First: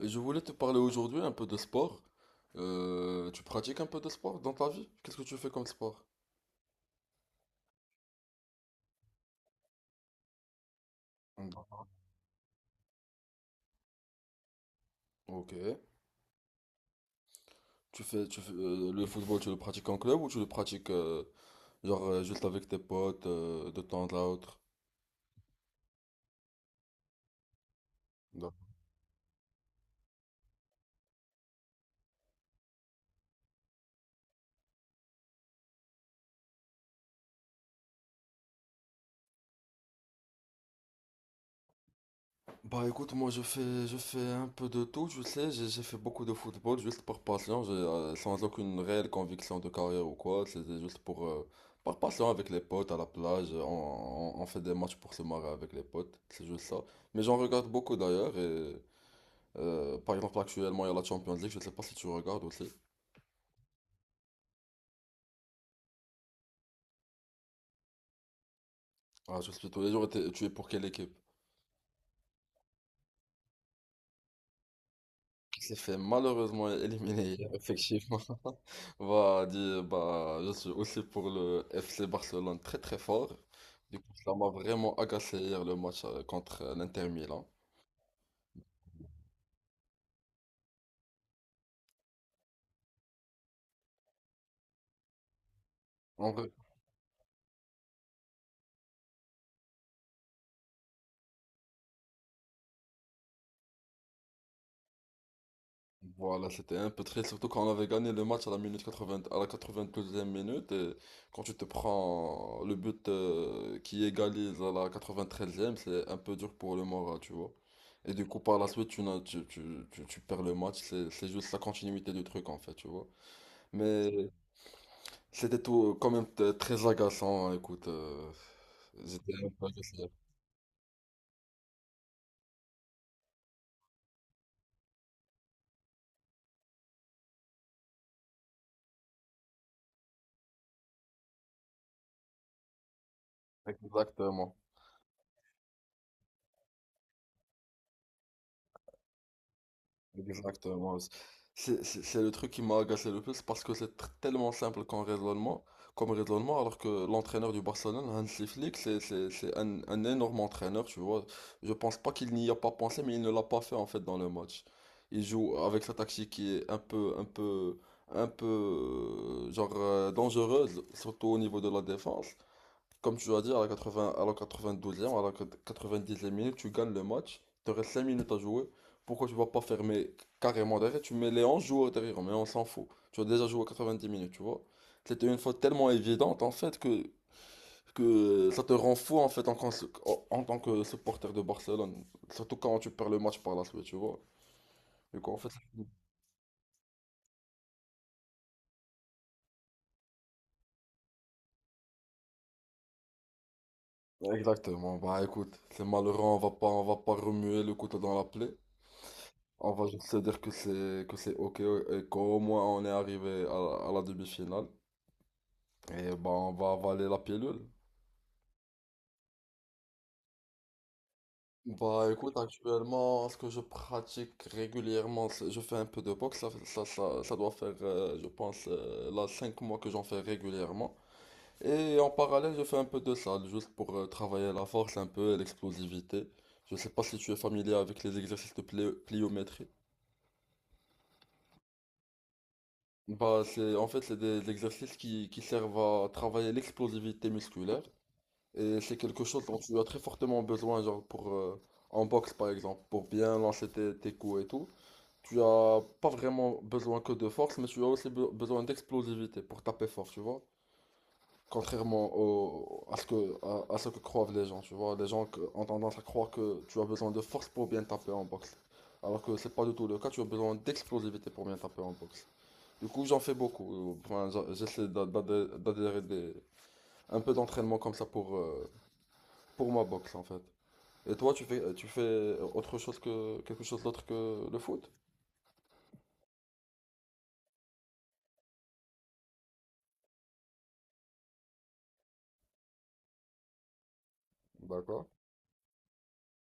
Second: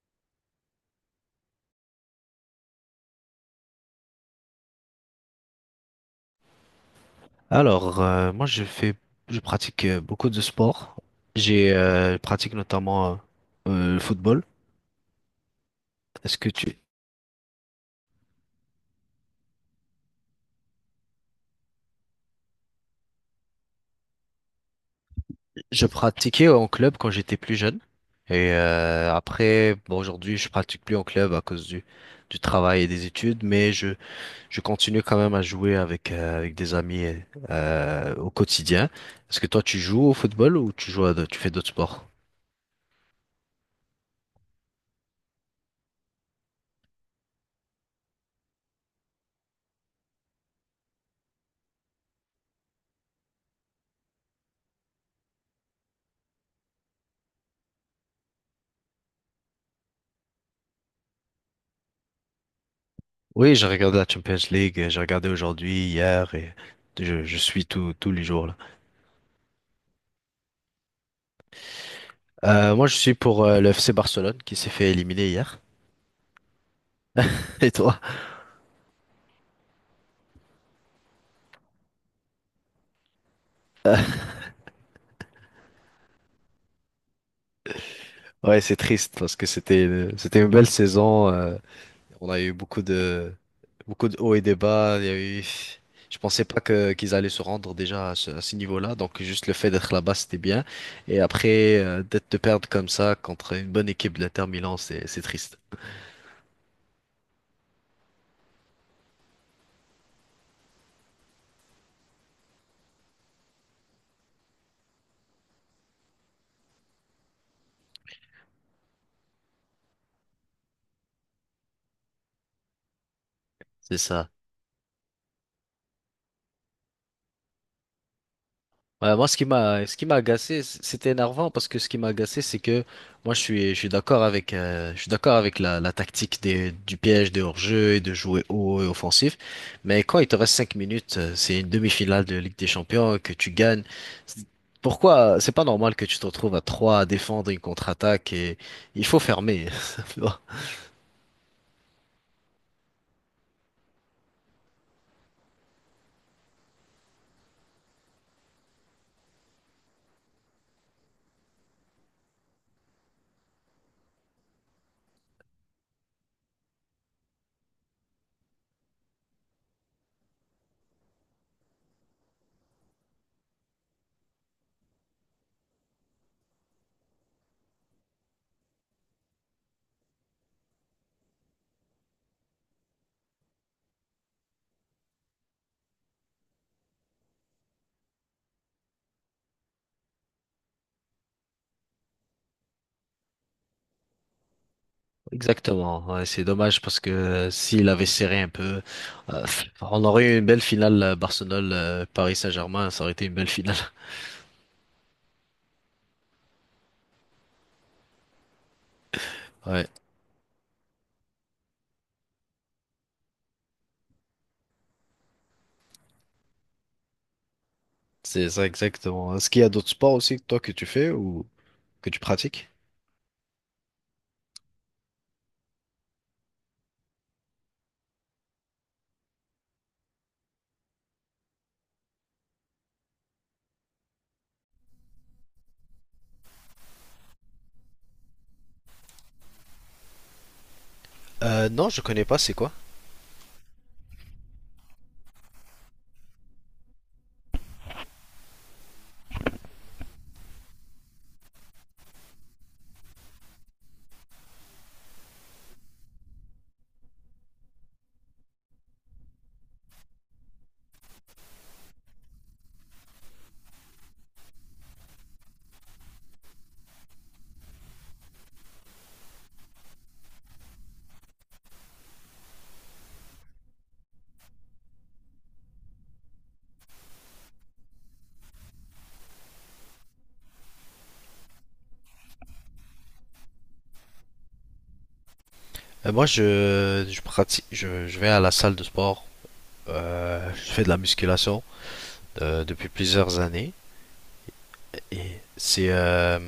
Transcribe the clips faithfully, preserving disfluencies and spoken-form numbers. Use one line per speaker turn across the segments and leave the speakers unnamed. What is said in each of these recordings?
Et je voulais te parler aujourd'hui un peu de sport. Euh, tu pratiques un peu de sport dans ta vie? Qu'est-ce que tu fais comme sport?
Alors, euh, moi, je fais, je pratique euh, beaucoup de sports.
Mm.
J'ai, euh, je pratique notamment euh, euh, le football.
Ok.
Est-ce que tu...
Tu fais, tu fais, euh, le football, tu le pratiques en club ou tu le pratiques, euh, genre, euh, juste avec tes potes, euh, de temps à autre?
Je pratiquais en club quand j'étais plus jeune. Et euh, après, bon, aujourd'hui, je pratique plus en club à cause du, du travail et des études, mais je, je continue quand même à jouer avec, euh, avec des amis euh, au quotidien. Est-ce que toi, tu joues au football ou tu joues à, d'autres- tu fais d'autres sports?
Bah écoute, moi je fais, je fais un peu de tout, tu sais, j'ai j'ai fait beaucoup de football juste par passion, j'ai, euh, sans aucune réelle conviction de carrière ou quoi, c'était juste pour, euh, par passion avec les potes à la plage, on, on- on fait des matchs pour se marrer avec les potes, c'est juste ça. Mais j'en regarde beaucoup d'ailleurs, et euh, par exemple actuellement il y a la Champions League, je sais pas si tu regardes aussi.
Oui, j'ai regardé la Champions League, j'ai regardé aujourd'hui, hier, et je, je suis tout, tous les jours là.
Ah, je suis tous les jours, et t'es- tu es pour quelle équipe?
Euh, moi, je suis pour euh, le F C Barcelone qui s'est fait éliminer hier.
Il s'est fait malheureusement éliminer,
Et toi?
effectivement. Bah, dit, bah, je suis aussi pour le F C Barcelone très très fort. Du coup, ça m'a vraiment agacé hier le match, euh, contre, euh, l'Inter Milan.
Ouais, c'est triste parce que c'était euh, c'était une belle saison. Euh, on a eu beaucoup de beaucoup de hauts et des bas. Il y a eu, Je
En
pensais
vrai,
pas que qu'ils allaient se rendre déjà à ce, à ce niveau-là. Donc juste le fait d'être là-bas, c'était bien. Et après euh, d'être de perdre comme ça contre une bonne équipe de l'Inter Milan, c'est c'est triste.
voilà, c'était un peu triste, surtout quand on avait gagné le match à la minute quatre-vingts, à la quatre vingt e minute. Et quand tu te prends le but, euh, qui égalise à la quatre-vingt-treizième, c'est un peu dur pour le moral, tu vois. Et du coup, par la suite, tu, n'as- tu, tu, tu, tu perds le match. C'est c'est juste la continuité du truc, en fait, tu vois.
C'est
Mais
ça.
c'était tout, euh, quand même t- très agaçant, hein, écoute. euh,
Ouais, moi,
j'étais
ce qui
un peu
m'a, ce qui
agacé.
m'a agacé, c- c'était énervant parce que ce qui m'a agacé, c'est que moi, je suis, je suis d'accord avec, euh, je suis d'accord avec la, la tactique des, du piège, de hors-jeu et de jouer haut et offensif. Mais quand il te reste cinq minutes, euh, c'est une demi-finale de Ligue des Champions que tu gagnes. C'est-
Exactement.
Pourquoi? C'est pas normal que tu te retrouves à trois à défendre une contre-attaque et il faut fermer.
Exactement. C'est c'est- c'est le truc qui m'a agacé le plus parce que c'est tr- tellement simple comme raisonnement, comme raisonnement, alors que l'entraîneur du Barcelone, Hansi Flick, c'est c'est- c'est un, un énorme entraîneur, tu vois. Je pense pas qu'il n'y a pas pensé, mais il ne l'a pas fait en fait dans le match. Il joue avec sa tactique qui est un peu, un peu, un peu, euh, genre, euh, dangereuse, surtout au niveau de la défense. Comme tu dois dire à la quatre-vingtième, à la quatre-vingt-douzième, à la quatre-vingt-dixième minute, tu gagnes le match. Il te reste cinq minutes à jouer. Pourquoi tu vas pas fermer carrément derrière? Tu mets les onze joueurs derrière, mais on s'en fout. Tu as déjà joué quatre-vingt-dix minutes, tu vois. C'était une faute tellement évidente, en fait, que, que ça te rend fou, en fait, en, cons- en- en tant que supporter de Barcelone. Surtout quand tu perds le match par la suite, tu vois. Du coup, en fait,
Exactement, ouais, c'est dommage parce que euh, s'il avait serré un peu, euh, on aurait eu une belle finale euh, Barcelone-Paris Saint-Germain, ça aurait été une belle finale.
exactement. Bah, écoute, c'est malheureux, on va pas, on va pas remuer le couteau dans la plaie. On va
Ouais,
juste se dire que c'est que c'est ok et qu'au moins on est arrivé à, la à la demi-finale. Et ben on va avaler la pilule.
c'est ça exactement. Est-ce qu'il y a d'autres sports aussi que toi que tu fais ou
Bah
que tu
écoute,
pratiques?
actuellement, ce que je pratique régulièrement, c'est- je fais un peu de boxe. Ça, ça, ça, ça doit faire, euh, je pense, euh, là cinq mois que j'en fais régulièrement. Et en parallèle, je fais un peu de salle, juste pour, euh, travailler la force un peu et l'explosivité. Je sais pas si tu es familier avec les exercices de plé- pliométrie.
Euh, non, je connais pas, c'est quoi?
Bah, c'est, en fait, c'est des, des exercices qui, qui servent à travailler l'explosivité musculaire. Et c'est quelque chose dont tu as très fortement besoin, genre pour, euh, en boxe par exemple, pour bien lancer tes, tes coups et tout. Tu as pas vraiment besoin que de force, mais tu as aussi be- besoin d'explosivité pour taper fort, tu vois. Contrairement au, à ce que, à, à ce que croient les gens, tu vois. Les gens que- ont tendance à croire que tu as besoin de force pour bien taper en boxe. Alors que c'est pas du tout le cas, tu as besoin d'explosivité pour bien taper en boxe. Du coup, j'en fais beaucoup. Enfin, j'a- j'essaie d'a- d'adhé- d'adhérer des- un peu d'entraînement comme ça pour, euh, pour ma boxe en fait. Et toi, tu fais, tu fais autre chose que quelque chose d'autre que le foot?
Euh, moi, je, je pratique, je, je vais à la salle de sport, euh, je fais de la musculation euh, depuis plusieurs années
D'accord.
et c'est, euh,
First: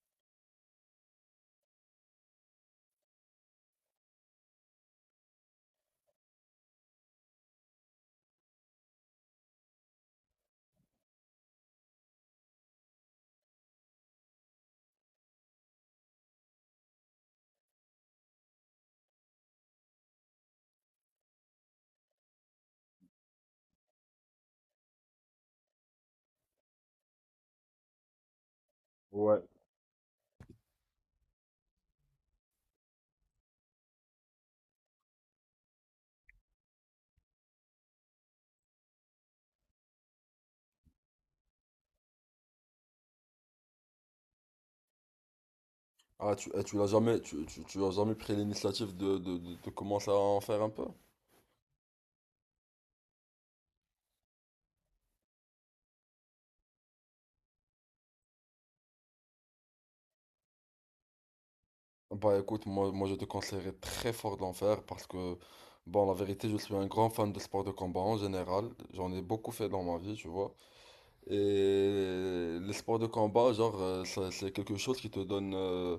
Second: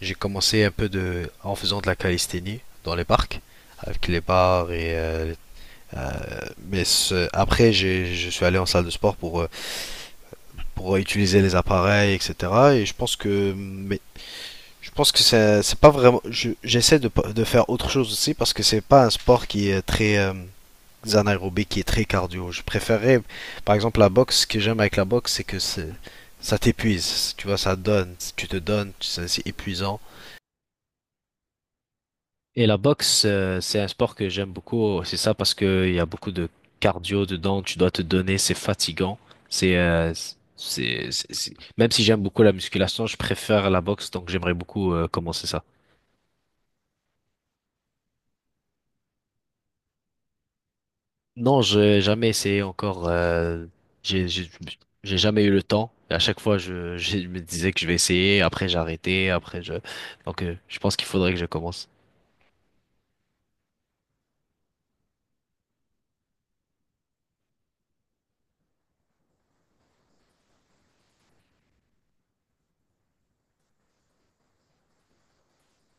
j'ai commencé un peu de, en faisant de la calisthénie dans les parcs avec les barres et euh, mais ce- après, j'ai, je suis allé en salle de sport pour, euh, pour utiliser les appareils, et cetera. Et je pense que, mais je pense que c'est, c'est pas vraiment. Je- j'essaie de, pas- de faire autre chose aussi parce que c'est pas un sport qui est très euh, anaérobique, qui est très cardio. Je préférais, par exemple, la boxe. Ce que j'aime avec la boxe, c'est que c'est, ça t'épuise. Tu vois, ça donne. Tu te donnes. C'est,
Ouais.
c'est épuisant. Et la boxe, euh, c'est un sport que j'aime beaucoup. C'est ça parce que il y a beaucoup de cardio dedans. Tu dois te donner. C'est fatigant. C'est, euh, c'est, c'est- c'est- Même si j'aime beaucoup la musculation, je préfère la boxe. Donc j'aimerais beaucoup euh, commencer ça.
Ah, tu, eh, tu l'as jamais, tu, tu, tu as jamais pris l'initiative de, de, de, de commencer à en faire un peu?
Non, j'ai jamais essayé encore. euh, j'ai, j'ai, j'ai jamais eu le temps. Et à chaque fois, je, je me disais que je vais essayer. Après, j'ai arrêté. Après, je. Donc, euh, je pense qu'il faudrait que je commence.
Bah écoute, moi, moi je te conseillerais très fort d'en faire parce que, bon, la vérité, je suis un grand fan de sport de combat en général. J'en ai beaucoup fait dans ma vie, tu vois. Et les sports de combat, genre, euh, ça- c'est quelque chose qui te donne, euh,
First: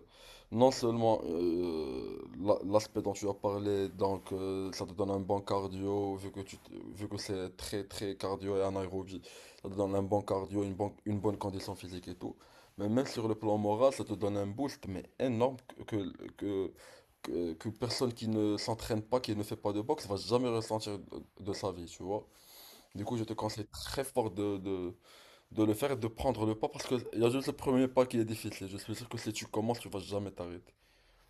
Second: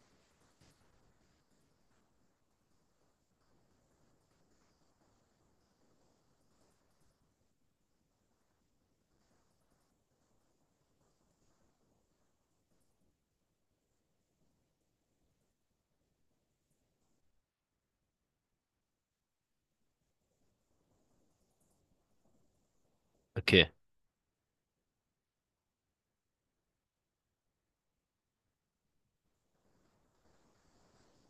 non seulement, euh, la- l'aspect dont tu as parlé, donc, euh, ça te donne un bon cardio, vu que tu, te- vu que c'est très très cardio et anaérobie, ça te donne un bon cardio, une bonne, une bonne condition physique et tout. Mais même sur le plan moral, ça te donne un boost, mais énorme que, que, que, que personne qui ne s'entraîne pas, qui ne fait pas de boxe, va jamais ressentir de, de sa vie, tu vois. Du coup, je te
Ok.
conseille très fort de, de, de le faire et de prendre le pas parce que il y a juste le premier pas qui est difficile. Je suis sûr que si tu commences, tu vas jamais t'arrêter.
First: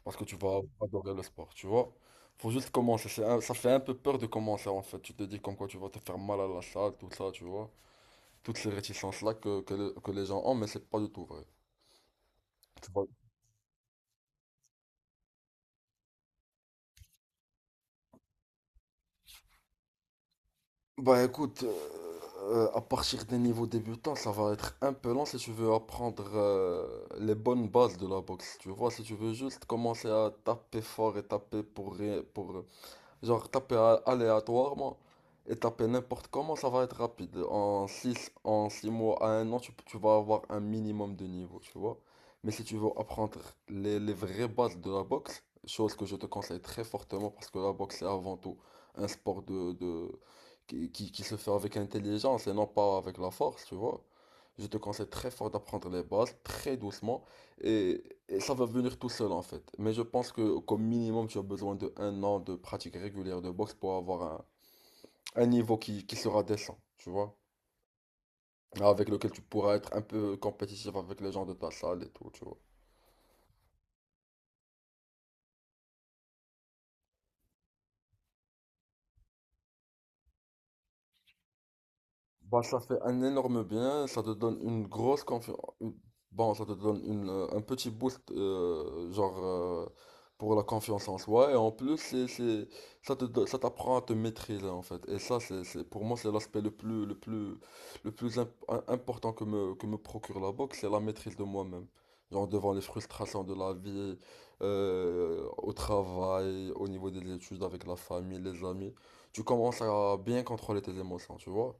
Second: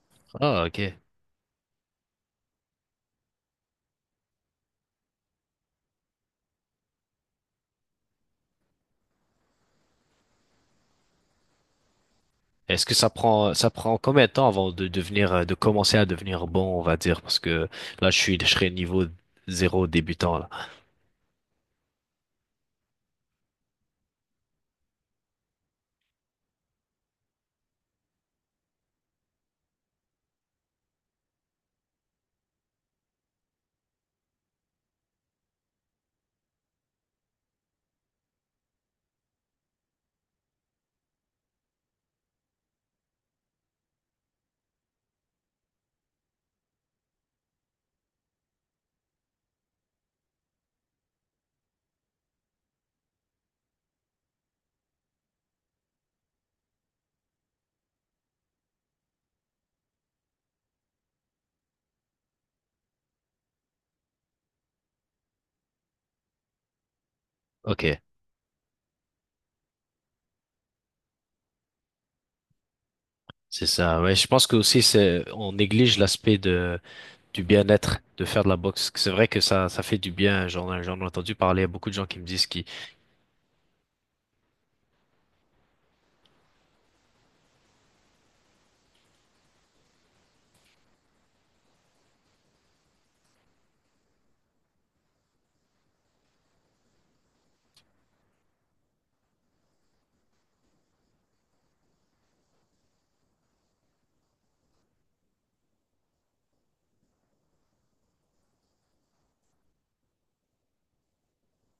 Parce que tu vas
Ah, ok.
adorer le sport, tu vois. Faut juste commencer. C'est un- ça fait un peu peur de commencer en fait. Tu te dis comme quoi tu vas te faire mal à la salle, tout ça, tu vois. Toutes ces réticences-là que, que, le- que les gens ont, mais c'est pas du tout vrai.
Est-ce
Tu
que
vois.
ça prend ça prend combien de temps avant de devenir euh, de commencer à devenir bon, on va dire, parce que là je suis je serais niveau zéro débutant là.
Bah écoute, euh, euh, à partir des niveaux débutants, ça va être un peu lent si tu veux apprendre, euh, les bonnes bases de la boxe. Tu vois, si tu veux juste commencer à taper fort et taper pour rien, pour, genre taper a- aléatoirement et taper n'importe comment, ça va être rapide. En six en six mois à un an, tu, tu vas avoir un minimum de niveau, tu vois. Mais si tu veux apprendre les, les vraies bases de la boxe, chose que je te conseille très fortement parce que la boxe c'est avant tout un sport de, de, qui, qui, qui se fait avec intelligence et non pas avec la force, tu vois. Je te conseille très fort d'apprendre les bases, très doucement. Et, et ça va venir tout seul en fait. Mais je pense que comme minimum, tu as besoin de un an de pratique régulière de boxe pour avoir un, un niveau qui, qui sera décent, tu vois.
Ok,
Avec lequel tu pourras être un peu compétitif avec les gens de ta salle et tout, tu vois.
c'est ça. Ouais, je pense que aussi c'est on néglige l'aspect de du bien-être de faire de la boxe. C'est vrai que ça ça fait du bien. J'en j'en ai entendu parler à beaucoup de gens qui me disent
Bah,
qui
ça fait un énorme bien, ça te donne une grosse confiance. Bon, ça te donne une, euh, un petit boost, euh, genre, euh, pour la confiance en soi. Et en plus, c'est, c'est, ça te, do- ça t'apprend à te maîtriser, en fait. Et ça, c'est, c'est, pour moi, c'est l'aspect le plus, le plus, le plus imp- im- important que me, que me procure la boxe, c'est la maîtrise de moi-même. Genre, devant les frustrations de la vie, euh, au travail, au niveau des études, avec la famille, les amis. Tu commences à bien contrôler tes émotions, tu vois.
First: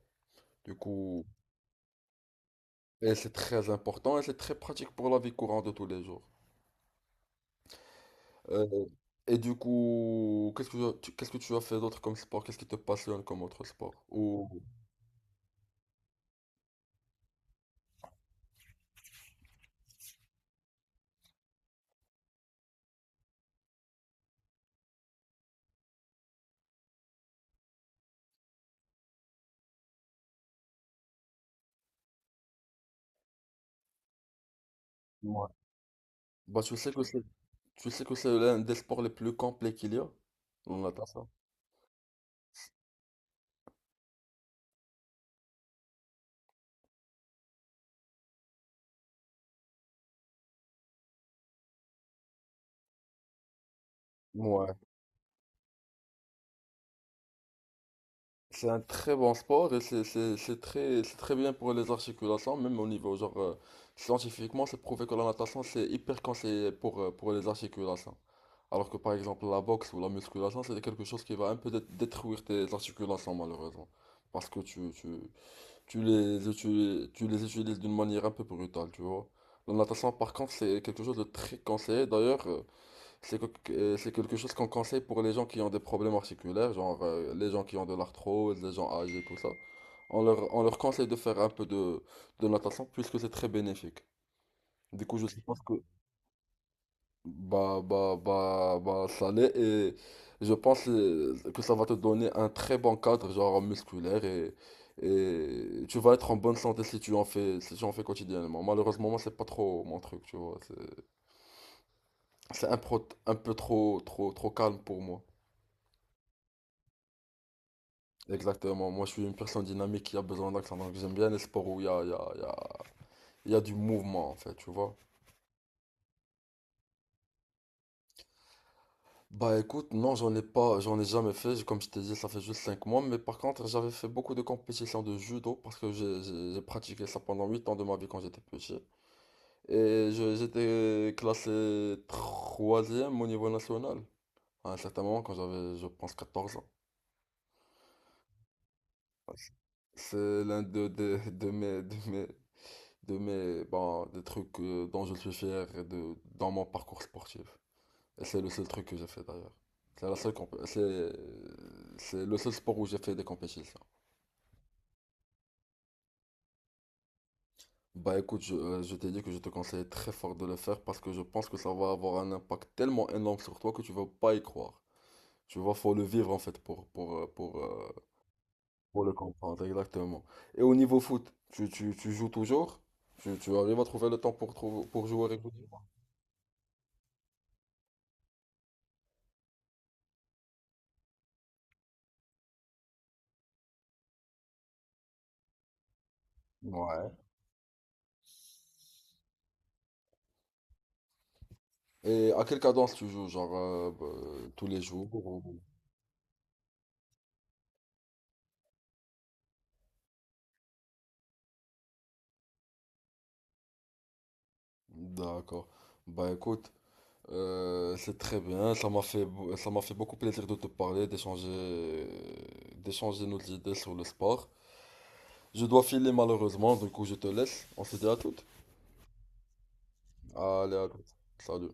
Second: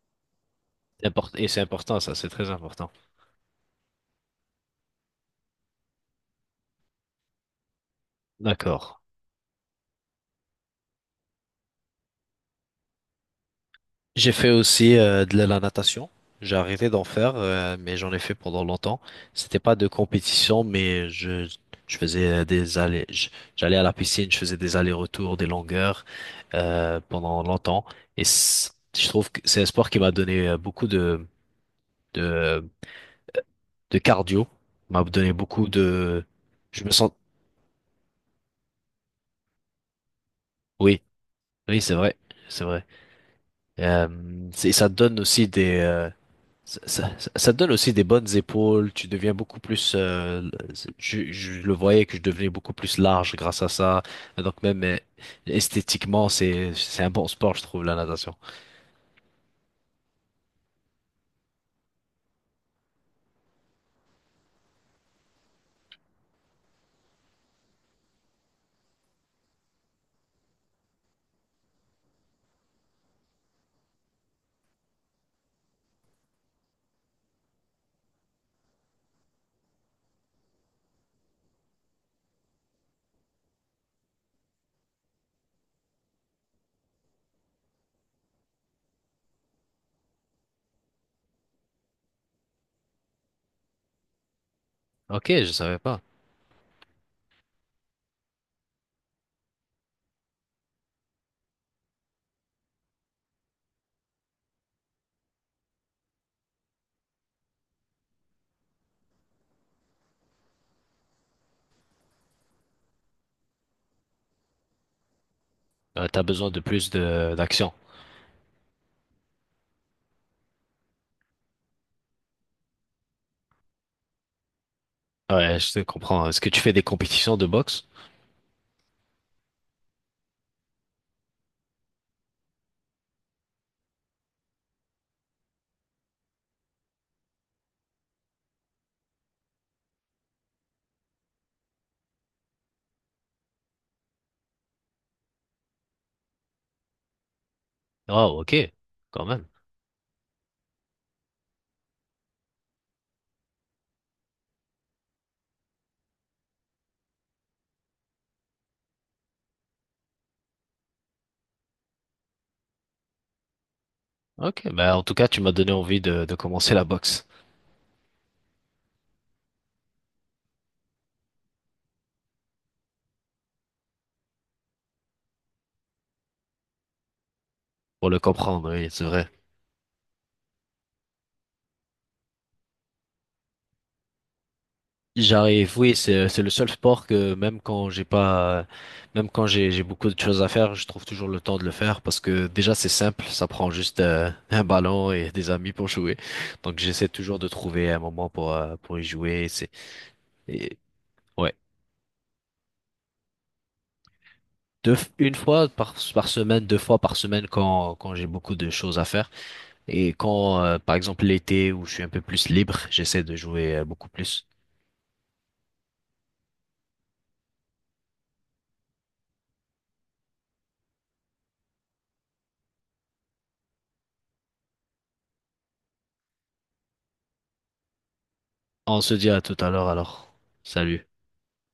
Du coup,
et c'est important ça, c'est très important.
et c'est très important et c'est très pratique pour la vie courante de tous les jours. Euh,
D'accord.
et du coup, qu'est-ce que tu, qu'est-ce que tu as fait d'autre comme sport? Qu'est-ce qui te passionne comme autre sport?
J'ai
Ou,
fait aussi euh, de la natation. J'ai arrêté d'en faire, euh, mais j'en ai fait pendant longtemps. C'était pas de compétition, mais je, je faisais euh, des allers, je- j'allais à la piscine, je faisais des allers-retours, des longueurs euh, pendant longtemps. Et c- je trouve que c'est un sport qui m'a donné euh, beaucoup de, de, de cardio, m'a donné
ouais.
beaucoup de.
Bah, tu
Je
sais
me
que
sens.
c'est, tu sais que c'est l'un des sports les plus complets qu'il y a, la
Oui,
natation.
oui, c'est vrai, c'est vrai. Euh, c'est- ça te donne aussi des, euh, Ça, ça- ça- te donne aussi des bonnes épaules, tu deviens beaucoup plus... euh, je, je le voyais que je devenais beaucoup plus large grâce à ça. Donc
Ouais,
même euh, esthétiquement, c'est, c'est un bon sport, je trouve, la natation.
c'est un très bon sport et c'est c'est- c'est très, c'est très bien pour les articulations, même au niveau genre, euh, scientifiquement, c'est prouvé que la natation c'est hyper conseillé pour, euh, pour les articulations. Alors que par exemple la boxe ou la musculation, c'est quelque chose qui va un peu dé- détruire tes articulations malheureusement. Parce que tu, tu, tu les utilises, tu les utilises d'une manière un peu brutale, tu vois. La natation par contre, c'est quelque chose de très conseillé. D'ailleurs, euh, c'est que- que- euh, c'est quelque chose qu'on conseille pour les gens qui ont des problèmes articulaires, genre, euh, les gens qui ont de l'arthrose, les gens âgés, tout ça. On leur, on leur conseille de faire un peu de, de natation puisque c'est très bénéfique. Du coup, je
Ok, je
suppose que,
savais pas.
bah, bah, bah, bah, ça l'est et je pense, euh, que ça va te donner un très bon cadre, genre musculaire et, et tu vas être en bonne santé si tu en fais, si tu en fais quotidiennement. Malheureusement, moi, c'est pas trop mon truc, tu vois. C'est, c'est un, pro- un peu trop, trop, trop calme pour moi.
Euh, t'as besoin de plus de d'action.
Exactement. Moi, je suis une personne dynamique qui a besoin d'action, donc j'aime bien les sports où il y a, il y a, il y a, il y a du mouvement, en fait, tu vois.
Ouais, je te comprends. Est-ce que tu fais des compétitions de boxe?
Bah écoute, non, j'en ai pas, j'en ai jamais fait. J- Comme je t'ai dit, ça fait juste cinq mois. Mais par contre, j'avais fait beaucoup de compétitions de judo parce que j'ai j'ai- j'ai pratiqué ça pendant huit ans de ma vie quand j'étais petit. Et je- j'étais classé troisième au niveau national à un certain moment quand j'avais, je pense, quatorze ans.
Oh, ok, quand même.
C'est l'un de, de, de mes, de mes, de mes, bon, des trucs, euh, dont je suis fier et de, dans mon parcours sportif. C'est le seul truc que j'ai fait d'ailleurs. C'est la seule comp- c'est c'est le seul sport où j'ai fait des compétitions.
Ok, bah en tout cas, tu m'as donné envie de, de commencer la boxe
Bah écoute, je, euh, je t'ai dit que je te conseille très fort de le faire parce que je pense que ça va avoir un impact tellement énorme sur toi que tu vas pas y croire. Tu vois, faut le vivre en fait pour pour euh, pour euh,
pour le comprendre, oui,
pour
c'est
le
vrai.
comprendre exactement. Et au niveau foot, tu, tu, tu joues toujours? Tu, tu arrives à trouver le temps pour trou- pour jouer
J'arrive,
régulièrement?
oui, c'est c'est le seul sport que même quand j'ai pas, même quand j'ai j'ai beaucoup de choses à faire, je trouve toujours le temps de le faire parce que déjà c'est simple, ça prend juste euh, un ballon et des amis pour jouer. Donc j'essaie
Ouais.
toujours de trouver un moment pour euh, pour y jouer. C'est et, ouais,
Et à quelle cadence tu joues? Genre, euh, bah, tous les
deux,
jours?
une
ou-
fois par par semaine, deux fois par semaine quand quand j'ai beaucoup de choses à faire et quand euh, par exemple l'été où je suis un peu plus libre, j'essaie de jouer euh, beaucoup plus.
D'accord. Bah écoute. Euh, c'est très bien, ça m'a fait, beau- ça m'a fait beaucoup plaisir de te parler, d'échanger, d'échanger nos idées sur le sport. Je dois filer malheureusement, du coup je te laisse. On se dit à toutes.
On se dit à tout à l'heure alors.
Allez, à
Salut.
toutes. Salut.